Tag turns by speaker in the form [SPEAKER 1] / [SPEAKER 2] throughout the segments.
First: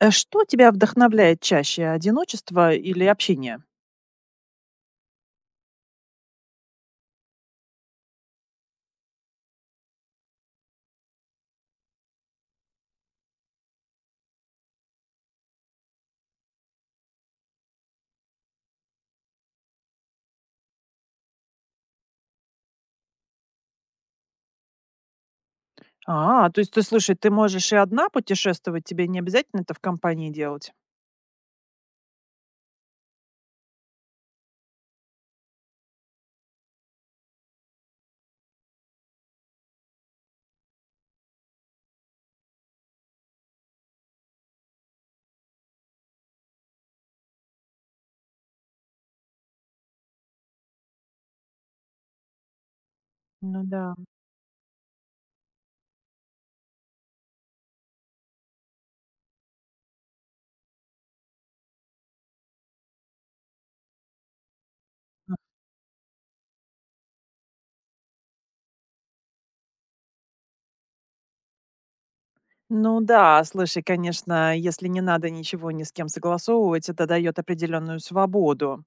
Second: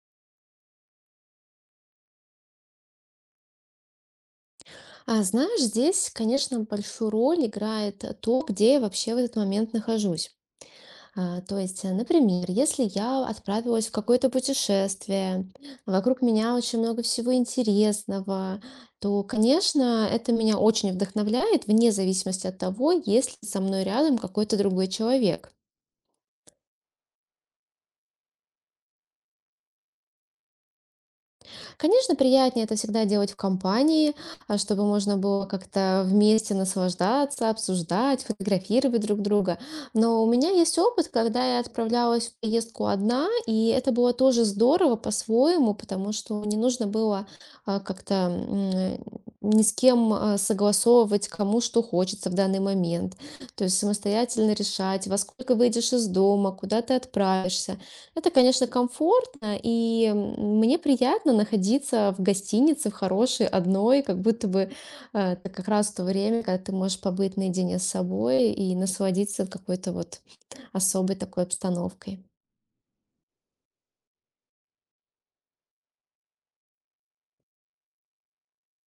[SPEAKER 1] Э, что тебя вдохновляет чаще, одиночество или общение?
[SPEAKER 2] А знаешь, здесь, конечно, большую роль играет то, где я вообще в этот момент нахожусь. То есть, например, если я отправилась в какое-то путешествие, вокруг меня очень много всего интересного, то, конечно, это меня очень вдохновляет, вне зависимости от того, есть ли со мной рядом какой-то другой человек.
[SPEAKER 1] То есть ты, слушай, ты можешь и одна путешествовать, тебе не обязательно это в компании делать?
[SPEAKER 2] Конечно, приятнее это всегда делать в компании, чтобы можно было как-то вместе наслаждаться, обсуждать, фотографировать друг друга. Но у меня есть опыт, когда я отправлялась в поездку одна, и это было тоже здорово по-своему, потому что не нужно было как-то ни с кем согласовывать, кому что хочется в данный момент.
[SPEAKER 1] Ну
[SPEAKER 2] То есть
[SPEAKER 1] да.
[SPEAKER 2] самостоятельно решать, во сколько выйдешь из дома, куда ты отправишься. Это, конечно, комфортно, и мне приятно находиться в гостинице, в хорошей одной, как будто бы это как раз то время, когда ты можешь побыть наедине с собой и насладиться какой-то вот особой такой обстановкой.
[SPEAKER 1] Ну да, слушай, конечно, если не надо ничего ни с кем согласовывать, это дает определенную свободу.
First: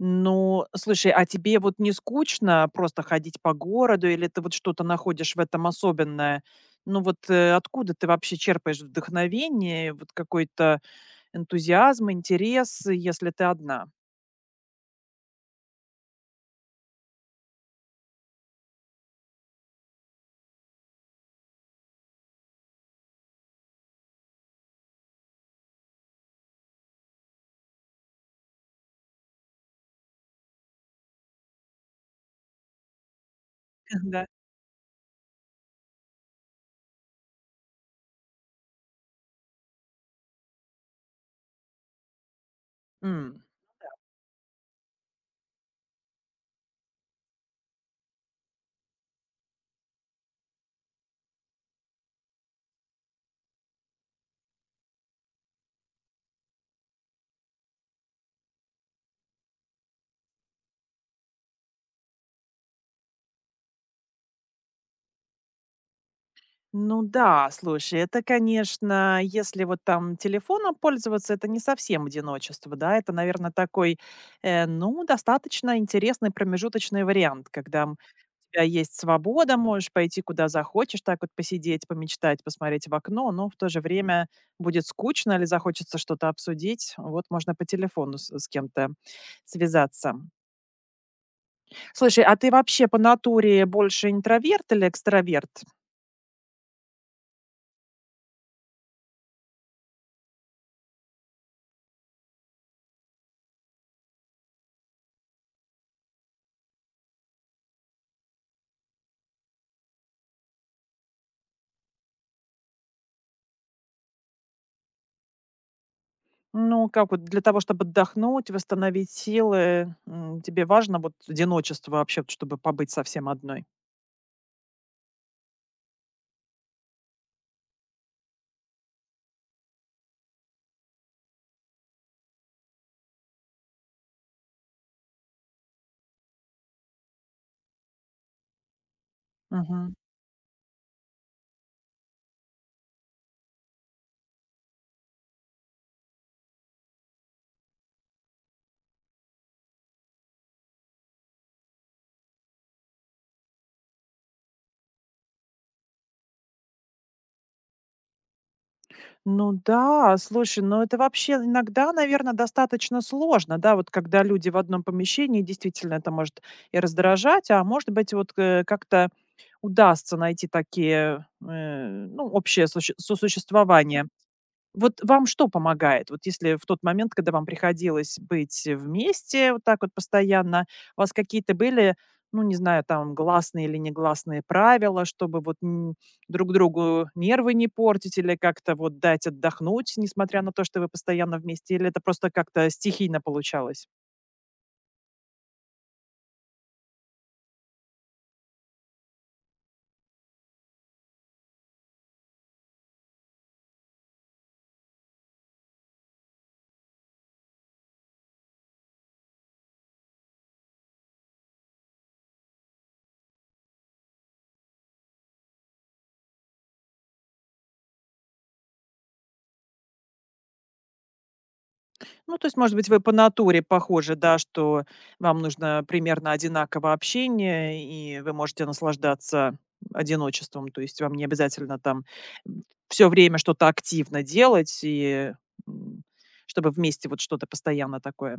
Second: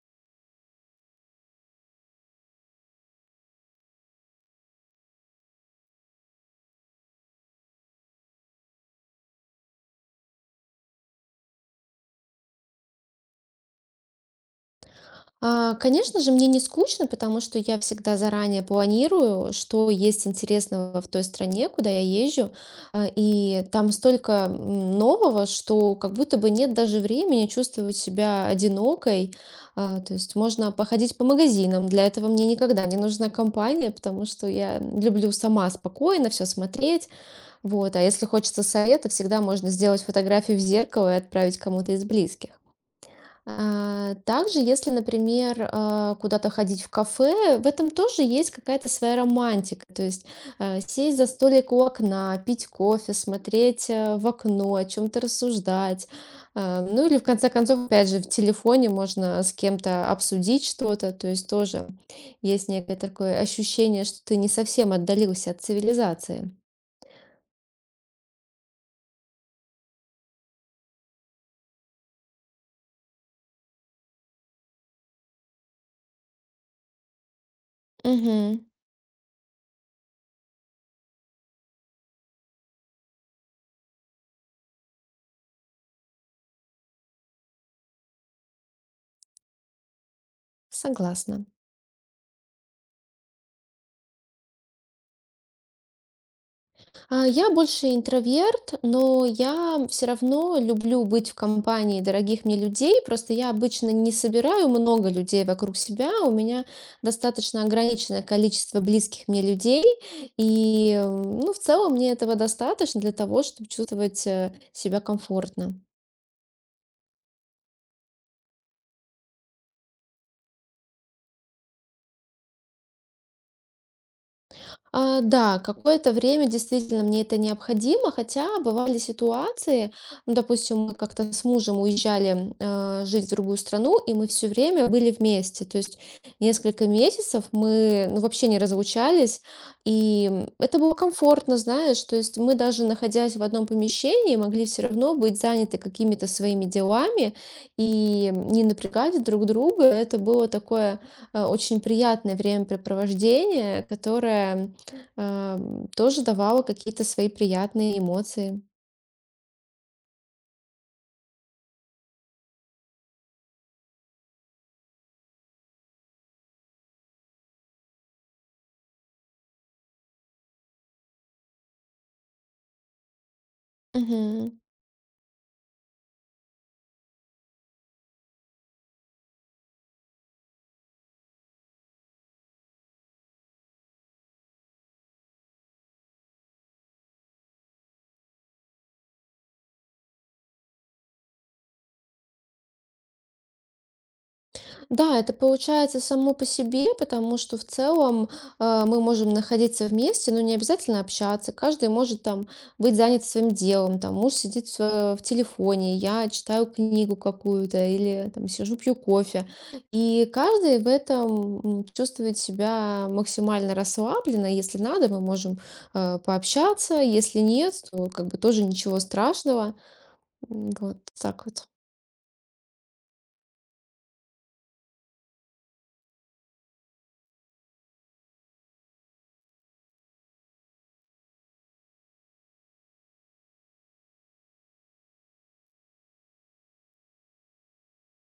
[SPEAKER 1] Ну, слушай, а тебе вот не скучно просто ходить по городу или ты вот что-то находишь в этом особенное? Ну вот э, откуда ты вообще черпаешь вдохновение, вот какой-то энтузиазм, интерес, если ты одна?
[SPEAKER 2] Конечно же, мне не скучно, потому что я всегда заранее планирую, что есть интересного в той стране, куда я езжу, и там столько нового, что как будто бы нет даже времени чувствовать себя одинокой. То есть можно походить по магазинам. Для этого мне никогда не нужна компания, потому
[SPEAKER 1] Да.
[SPEAKER 2] что я люблю сама спокойно все смотреть. Вот. А если хочется совета, всегда можно сделать фотографию в зеркало и отправить кому-то из близких.
[SPEAKER 1] М.
[SPEAKER 2] Также, если, например, куда-то ходить в кафе, в этом тоже есть какая-то своя романтика. То есть сесть за столик у окна, пить кофе, смотреть в окно, о чем-то рассуждать. Ну или в конце концов, опять же, в телефоне можно с кем-то обсудить что-то. То есть тоже есть некое такое ощущение, что ты не совсем отдалился от цивилизации.
[SPEAKER 1] Ну да, слушай, это, конечно, если вот там телефоном пользоваться, это не совсем одиночество, да, это, наверное, такой, ну, достаточно интересный промежуточный вариант, когда у
[SPEAKER 2] Мгм.
[SPEAKER 1] тебя есть свобода, можешь пойти куда захочешь, так вот посидеть, помечтать, посмотреть в окно, но в то же время будет скучно или захочется что-то обсудить, вот можно по телефону с кем-то связаться.
[SPEAKER 2] Согласна.
[SPEAKER 1] Слушай, а ты вообще по натуре больше интроверт или экстраверт?
[SPEAKER 2] Я больше интроверт, но я все равно люблю быть в компании дорогих мне людей. Просто я обычно не собираю много людей вокруг себя. У меня достаточно ограниченное количество близких мне людей. И, ну, в целом мне этого достаточно для того, чтобы чувствовать себя комфортно.
[SPEAKER 1] Ну, как вот для того, чтобы отдохнуть, восстановить силы, тебе важно вот одиночество вообще, вот чтобы побыть совсем одной?
[SPEAKER 2] Да, какое-то время действительно мне это необходимо, хотя бывали ситуации, ну, допустим, мы как-то с мужем уезжали жить в другую страну, и мы все время были вместе, то есть несколько месяцев мы ну, вообще не разлучались,
[SPEAKER 1] Мгм.
[SPEAKER 2] и это было комфортно, знаешь, то есть мы даже находясь в одном помещении, могли все равно быть заняты какими-то своими делами и не напрягать друг друга, это было такое очень приятное времяпрепровождение, которое тоже давала какие-то свои приятные эмоции.
[SPEAKER 1] Ну да, слушай, ну это вообще иногда, наверное, достаточно сложно, да, вот когда люди в одном помещении, действительно это может и раздражать, а может быть вот как-то удастся найти такие, ну, общее сосуществование.
[SPEAKER 2] Мгм.
[SPEAKER 1] Вот вам что помогает? Вот если в тот момент, когда вам приходилось быть вместе вот так вот постоянно, у вас какие-то были, ну, не знаю, там, гласные или негласные правила, чтобы вот друг другу нервы не портить или как-то вот дать отдохнуть, несмотря на то, что вы постоянно вместе, или это просто как-то стихийно получалось?
[SPEAKER 2] Да, это получается само по себе, потому что в целом, мы можем находиться вместе, но не обязательно общаться. Каждый может там быть занят своим делом. Там муж сидит в телефоне, я читаю книгу какую-то или там сижу пью кофе. И каждый в этом чувствует себя максимально расслабленно. Если надо, мы можем пообщаться. Если нет, то как бы тоже ничего страшного. Вот так вот.
[SPEAKER 1] Ну, то есть, может быть, вы по натуре похожи, да, что вам нужно примерно одинаково общение, и вы можете наслаждаться одиночеством. То есть вам не обязательно там все время что-то активно делать, и м, чтобы вместе вот что-то постоянно такое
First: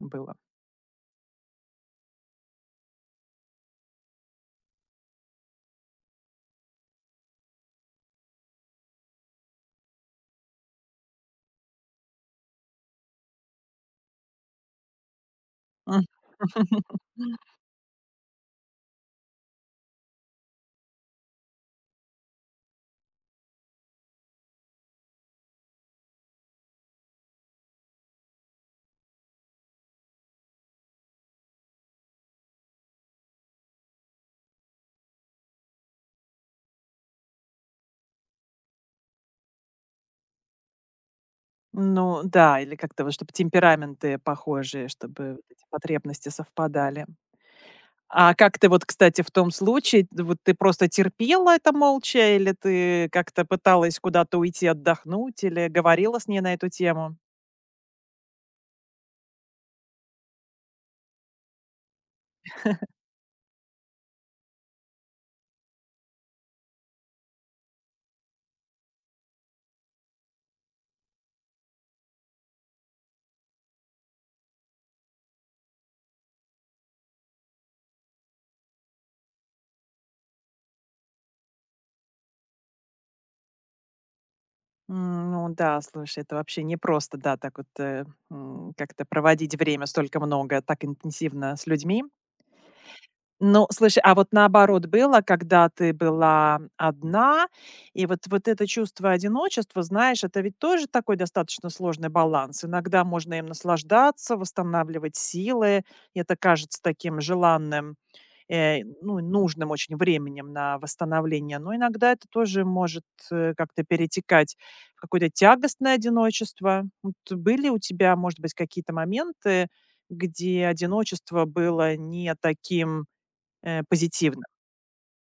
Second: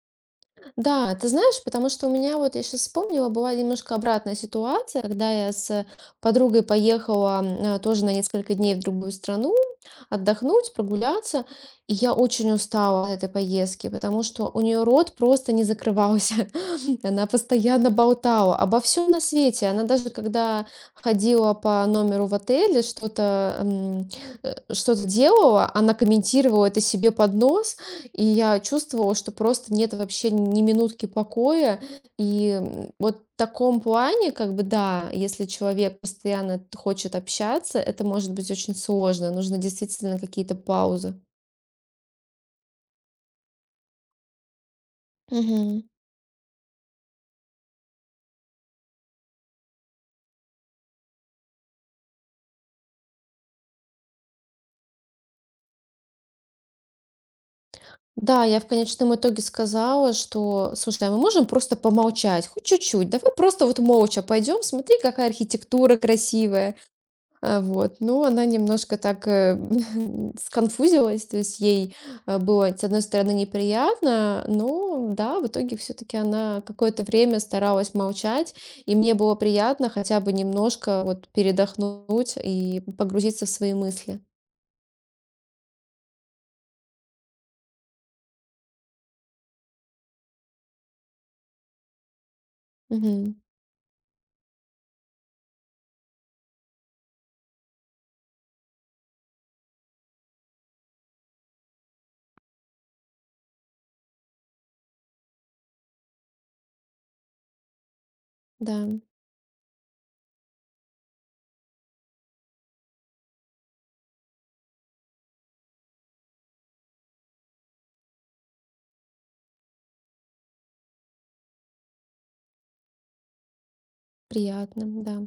[SPEAKER 1] было.
[SPEAKER 2] Да, ты знаешь, потому что у меня вот, я сейчас вспомнила, была немножко обратная ситуация, когда я с подругой поехала тоже на несколько дней в другую страну отдохнуть, прогуляться, и я очень устала от этой поездки, потому что у нее рот просто не
[SPEAKER 1] Мгм.
[SPEAKER 2] закрывался. Она постоянно болтала обо всем на свете. Она даже когда ходила по номеру в отеле, что-то делала, она комментировала это себе под нос. И я чувствовала, что просто нет вообще ни минутки покоя. И, вот в таком плане, как бы, да, если человек постоянно хочет общаться, это может быть очень сложно. Нужно действительно какие-то паузы.
[SPEAKER 1] Ну да, или как-то вот, чтобы темпераменты похожие, чтобы вот эти
[SPEAKER 2] Мгм.
[SPEAKER 1] потребности совпадали. А как ты вот, кстати, в том случае, вот ты просто терпела это молча, или ты как-то пыталась куда-то уйти отдохнуть, или говорила с ней на эту тему?
[SPEAKER 2] Да, я в конечном итоге сказала, что, слушай, а мы можем просто помолчать, хоть чуть-чуть. Давай просто вот молча пойдем, смотри, какая архитектура красивая. Вот, но она немножко так, сконфузилась, то есть ей, было, с одной стороны, неприятно, но да, в итоге все таки она какое-то время старалась молчать, и мне было приятно хотя бы немножко вот передохнуть и погрузиться в свои мысли.
[SPEAKER 1] М. Ну да, слушай, это вообще непросто, да, так вот как-то проводить время столько много, так интенсивно с людьми.
[SPEAKER 2] Мгм.
[SPEAKER 1] Ну, слушай, а вот наоборот было, когда ты была одна, и вот это чувство одиночества, знаешь, это ведь тоже такой достаточно сложный баланс. Иногда можно им наслаждаться, восстанавливать силы. И это кажется таким желанным,
[SPEAKER 2] Да,
[SPEAKER 1] ну, нужным очень временем на восстановление. Но иногда это тоже может как-то перетекать в какое-то тягостное одиночество. Вот были у тебя, может быть, какие-то моменты, где одиночество было не таким позитивно.
[SPEAKER 2] приятно, да.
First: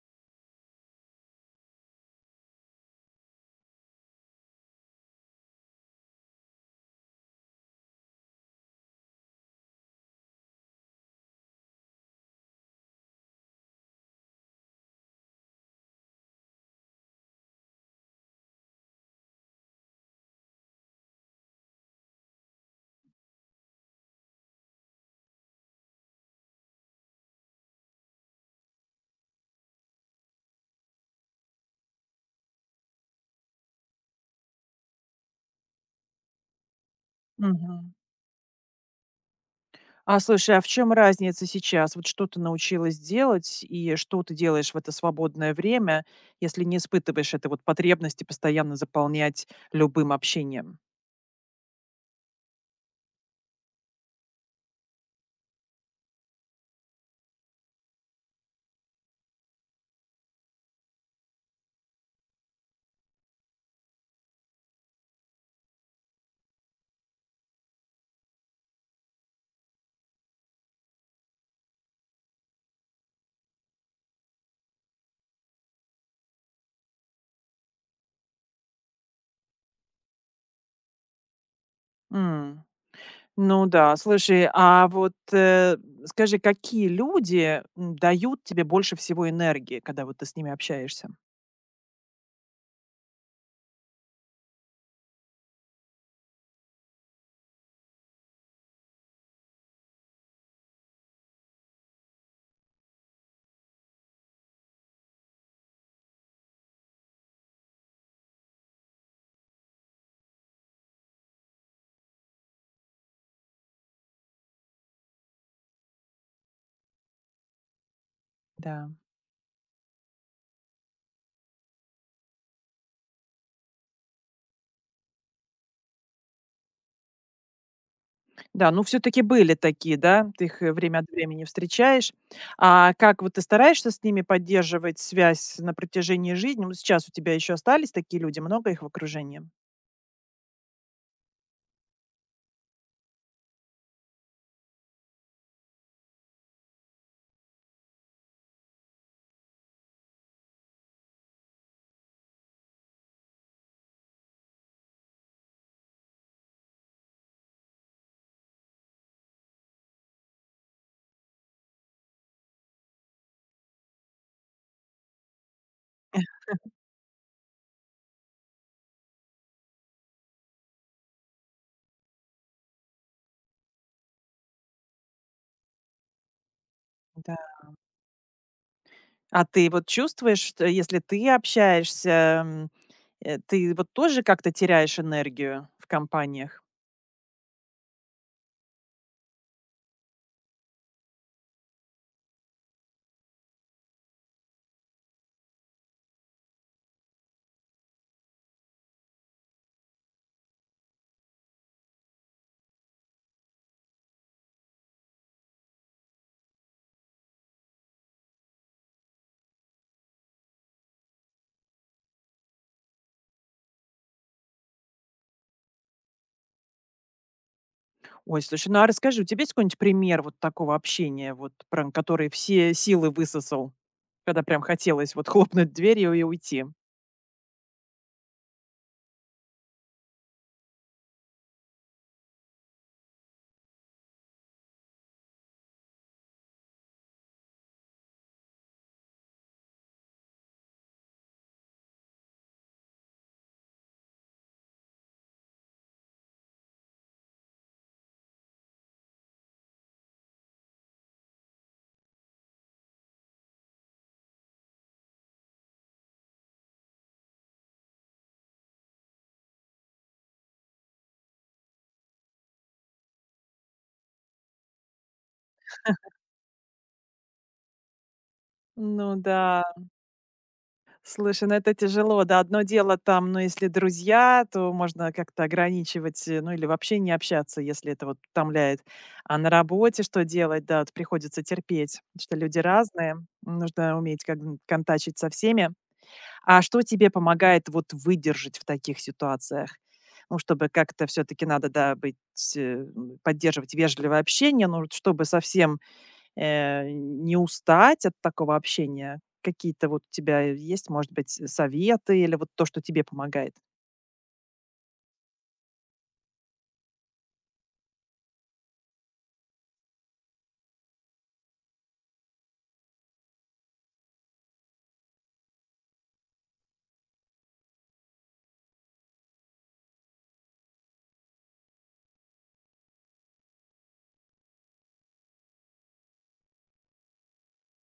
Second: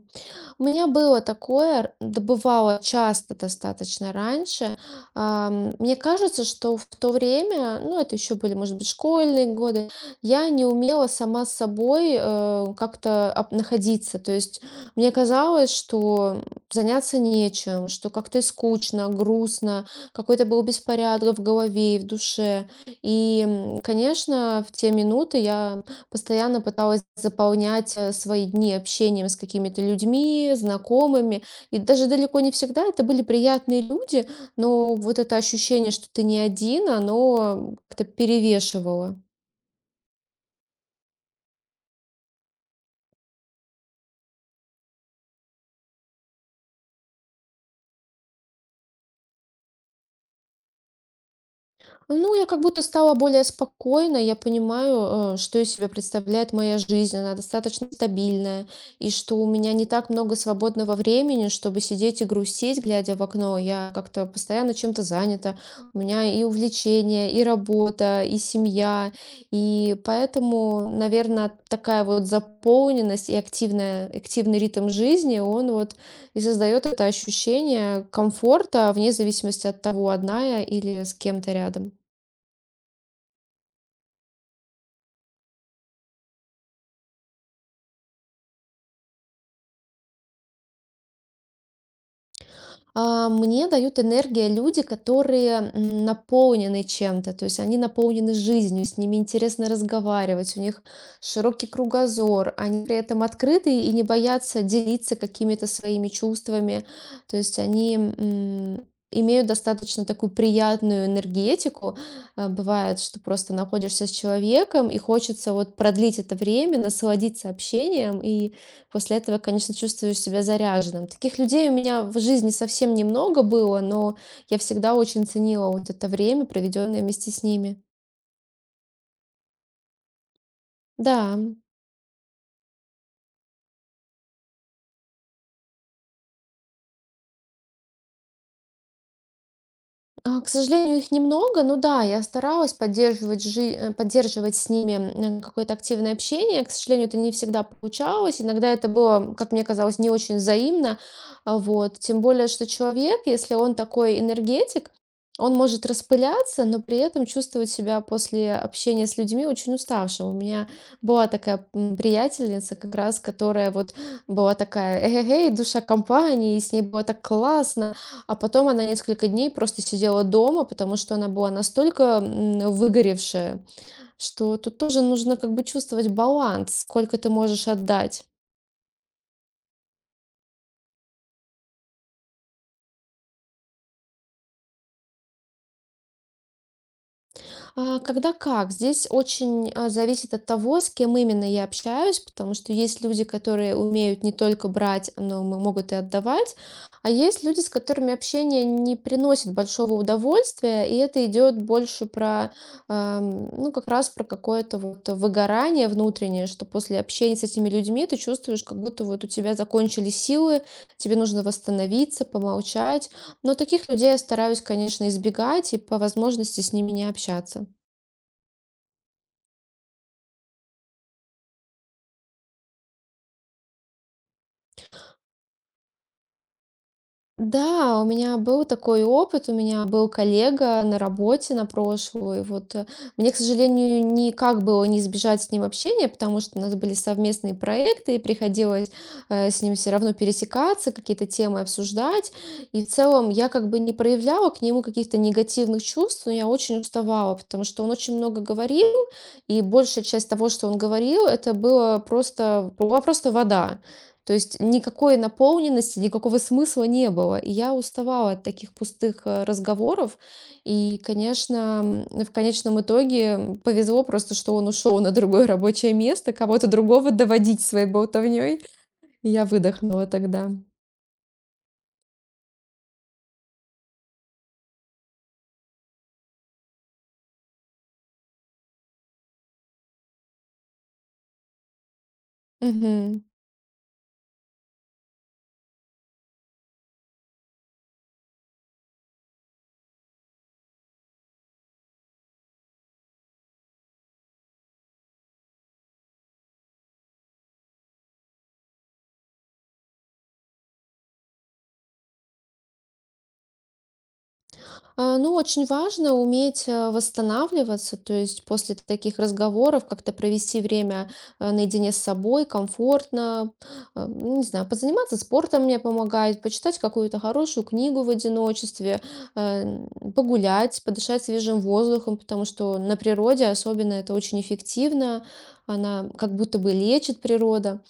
[SPEAKER 2] У меня было такое, да бывало часто достаточно раньше. Мне кажется, что в то время, ну, это еще были, может быть, школьные годы, я не умела сама с собой как-то находиться. То есть мне казалось, что заняться нечем, что как-то и скучно, грустно, какой-то был беспорядок в голове и в душе. И, конечно, в те минуты я постоянно пыталась заполнять свои дни общением с какими-то людьми, знакомыми. И даже далеко не всегда это были приятные люди, но вот это ощущение, что ты не один, оно
[SPEAKER 1] Мгм.
[SPEAKER 2] как-то перевешивало.
[SPEAKER 1] А слушай, а в чем разница сейчас? Вот что ты научилась делать и что ты делаешь в это свободное время, если не испытываешь этой вот потребности постоянно заполнять любым общением?
[SPEAKER 2] Ну, я как будто стала более спокойной. Я понимаю, что из себя представляет моя жизнь. Она достаточно стабильная. И что у меня не так много свободного времени, чтобы сидеть и грустить, глядя в окно. Я как-то постоянно чем-то занята. У меня и увлечение, и работа, и семья. И поэтому, наверное, такая вот заполненность и активный ритм жизни, он вот и создает это ощущение комфорта вне зависимости от того, одна я или с кем-то рядом.
[SPEAKER 1] М. Ну да, слушай, а вот, скажи, какие люди, дают тебе больше всего энергии, когда вот ты с ними общаешься?
[SPEAKER 2] Мне дают энергия люди, которые наполнены чем-то, то есть они наполнены жизнью, с ними интересно разговаривать, у них широкий кругозор, они при этом открыты и не боятся делиться какими-то своими чувствами, то есть они имеют достаточно такую приятную энергетику. Бывает, что просто находишься с человеком и хочется вот продлить это время, насладиться общением, и
[SPEAKER 1] Да.
[SPEAKER 2] после этого, конечно, чувствую себя заряженным. Таких людей у меня в жизни совсем немного было, но я всегда очень ценила вот это время, проведенное вместе с ними.
[SPEAKER 1] Да, ну все таки были такие, да? Ты их, время от
[SPEAKER 2] Да.
[SPEAKER 1] времени встречаешь. А как вот ты стараешься с ними поддерживать связь на протяжении жизни? Ну сейчас у тебя еще остались такие люди, много их в окружении?
[SPEAKER 2] К сожалению, их немного. Ну да, я старалась поддерживать с ними какое-то активное общение. К сожалению, это не всегда получалось. Иногда это было, как мне казалось, не очень взаимно. Вот. Тем более, что человек, если он такой энергетик, он может распыляться, но при этом чувствовать себя после общения с людьми очень уставшим. У меня была такая приятельница, как раз, которая вот была такая, душа компании, и с ней было так классно, а потом она несколько дней просто сидела дома, потому что она была настолько, выгоревшая, что тут тоже нужно как бы чувствовать баланс, сколько ты
[SPEAKER 1] Да.
[SPEAKER 2] можешь отдать.
[SPEAKER 1] А ты вот чувствуешь, что если ты общаешься, м, ты вот тоже как-то теряешь энергию в компаниях?
[SPEAKER 2] Когда как? Здесь очень, зависит от того, с кем именно я общаюсь, потому что есть люди, которые умеют не только брать, но могут и отдавать, а есть люди, с которыми общение не приносит большого удовольствия, и это идет больше про, ну, как раз про какое-то вот выгорание внутреннее, что после общения с этими людьми ты чувствуешь, как будто вот у тебя закончились силы, тебе нужно восстановиться, помолчать. Но таких людей я стараюсь, конечно, избегать и по возможности с ними не общаться.
[SPEAKER 1] Ой, слушай, ну а расскажи, у тебя есть какой-нибудь пример вот такого общения, вот прям который все силы высосал, когда прям хотелось вот хлопнуть дверью и уйти?
[SPEAKER 2] Да, у меня был такой опыт, у меня был коллега на работе на прошлую. Вот, мне, к сожалению, никак было не избежать с ним общения, потому что у нас были совместные проекты, и приходилось с ним все равно пересекаться, какие-то темы обсуждать. И в целом я как бы не проявляла к нему каких-то негативных чувств, но я очень уставала, потому что он очень много говорил, и большая часть того, что он говорил, была просто вода. То есть никакой наполненности, никакого смысла не было. И я уставала от таких пустых разговоров. И, конечно, в конечном итоге повезло просто, что он ушел на другое рабочее место, кого-то другого доводить своей болтовней.
[SPEAKER 1] Ну
[SPEAKER 2] И я
[SPEAKER 1] да.
[SPEAKER 2] выдохнула тогда.
[SPEAKER 1] Слушай, ну это тяжело, да. Одно дело там, ну, если друзья, то можно как-то ограничивать, ну, или вообще не общаться, если это вот утомляет. А на работе что делать? Да, вот приходится терпеть, потому что люди разные,
[SPEAKER 2] Мгм.
[SPEAKER 1] нужно уметь как бы контачить со всеми. А что тебе помогает вот выдержать в таких ситуациях? Ну, чтобы как-то все-таки надо, да, быть, э, поддерживать вежливое общение, ну, вот чтобы совсем не устать от такого общения? Какие-то вот у тебя есть, может быть, советы или вот то, что тебе помогает?
[SPEAKER 2] Ну, очень важно уметь восстанавливаться, то есть после таких разговоров как-то провести время наедине с собой, комфортно, ну, не знаю, позаниматься спортом мне помогает, почитать какую-то хорошую книгу в одиночестве, э, погулять, подышать свежим воздухом, потому что на природе особенно это очень эффективно, она как будто бы лечит природа.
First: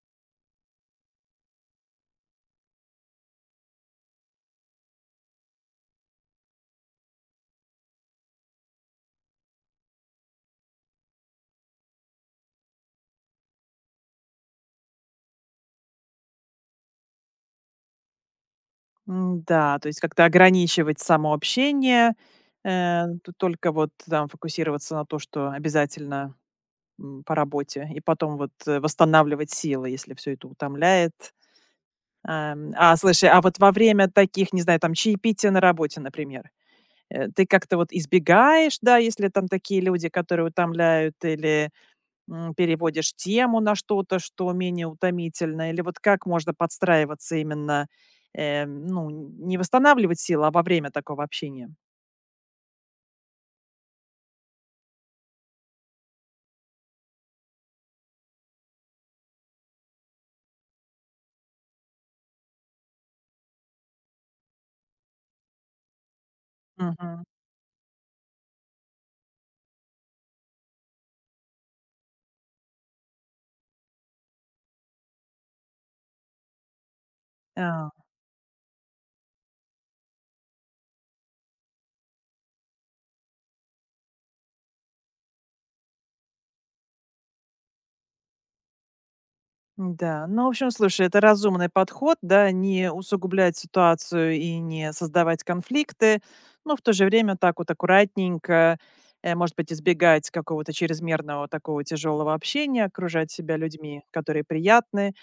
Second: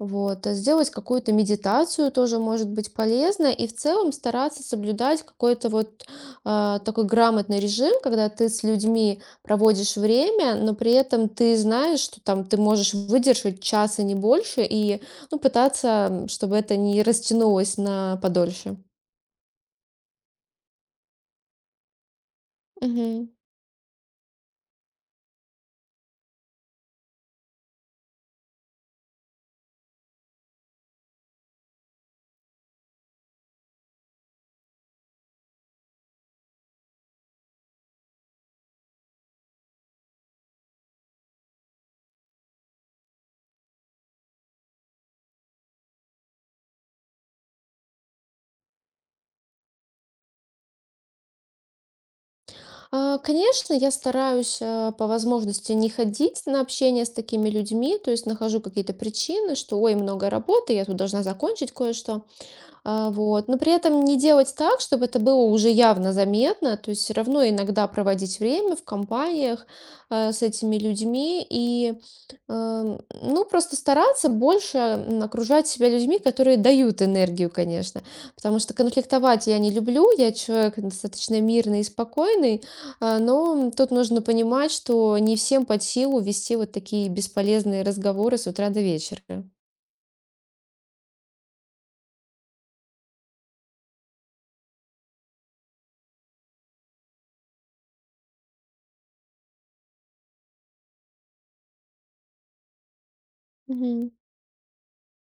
[SPEAKER 2] Вот, а сделать какую-то медитацию тоже может быть полезно, и в целом стараться соблюдать какой-то вот такой грамотный режим, когда ты с людьми проводишь время, но при этом ты знаешь, что там ты можешь выдержать час и не больше, и ну, пытаться, чтобы это не растянулось на подольше.
[SPEAKER 1] М-да, то есть как-то ограничивать само общение, э,
[SPEAKER 2] Мгм.
[SPEAKER 1] т только вот там фокусироваться на то, что обязательно, по работе, и потом вот, восстанавливать силы, если все это утомляет. Ам, а, слушай, а вот во время таких, не знаю, там, чаепития на работе, например, ты как-то вот избегаешь, да, если там такие люди, которые утомляют, или, переводишь тему на что-то, что менее утомительно? Или вот как можно подстраиваться именно, ну, не восстанавливать силы, а во время такого общения?
[SPEAKER 2] Конечно, я стараюсь по возможности не ходить на общение с такими людьми, то есть нахожу какие-то причины, что ой, много работы, я тут должна закончить кое-что. Вот. Но при этом не делать так, чтобы это было уже явно заметно, то есть всё
[SPEAKER 1] Мгм.
[SPEAKER 2] равно иногда проводить время в компаниях, с этими людьми и, ну, просто стараться больше, окружать себя людьми, которые дают энергию,
[SPEAKER 1] А,
[SPEAKER 2] конечно. Потому что конфликтовать я не люблю, я человек достаточно мирный и спокойный, но тут нужно понимать, что не всем под силу вести вот такие бесполезные разговоры с утра до вечера.
[SPEAKER 1] да. Ну, в общем, слушай, это разумный подход, да, не усугублять ситуацию и не создавать конфликты, но в то же время так вот аккуратненько, может быть, избегать какого-то чрезмерного такого тяжелого общения, окружать себя людьми,
[SPEAKER 2] Мгм.
[SPEAKER 1] которые приятны.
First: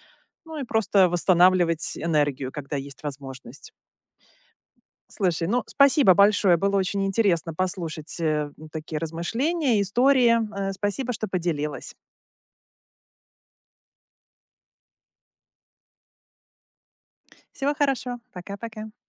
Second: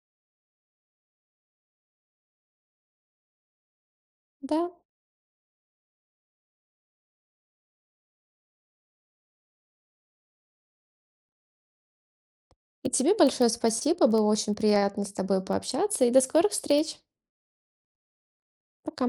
[SPEAKER 1] Ну и просто восстанавливать энергию, когда есть возможность.
[SPEAKER 2] Да.
[SPEAKER 1] Слушай, ну спасибо большое. Было очень интересно послушать такие размышления, истории. Э, Спасибо, что поделилась.
[SPEAKER 2] И тебе большое спасибо. Было очень приятно с тобой пообщаться. И до скорых встреч.
[SPEAKER 1] Всего хорошего. Пока-пока.
[SPEAKER 2] Пока.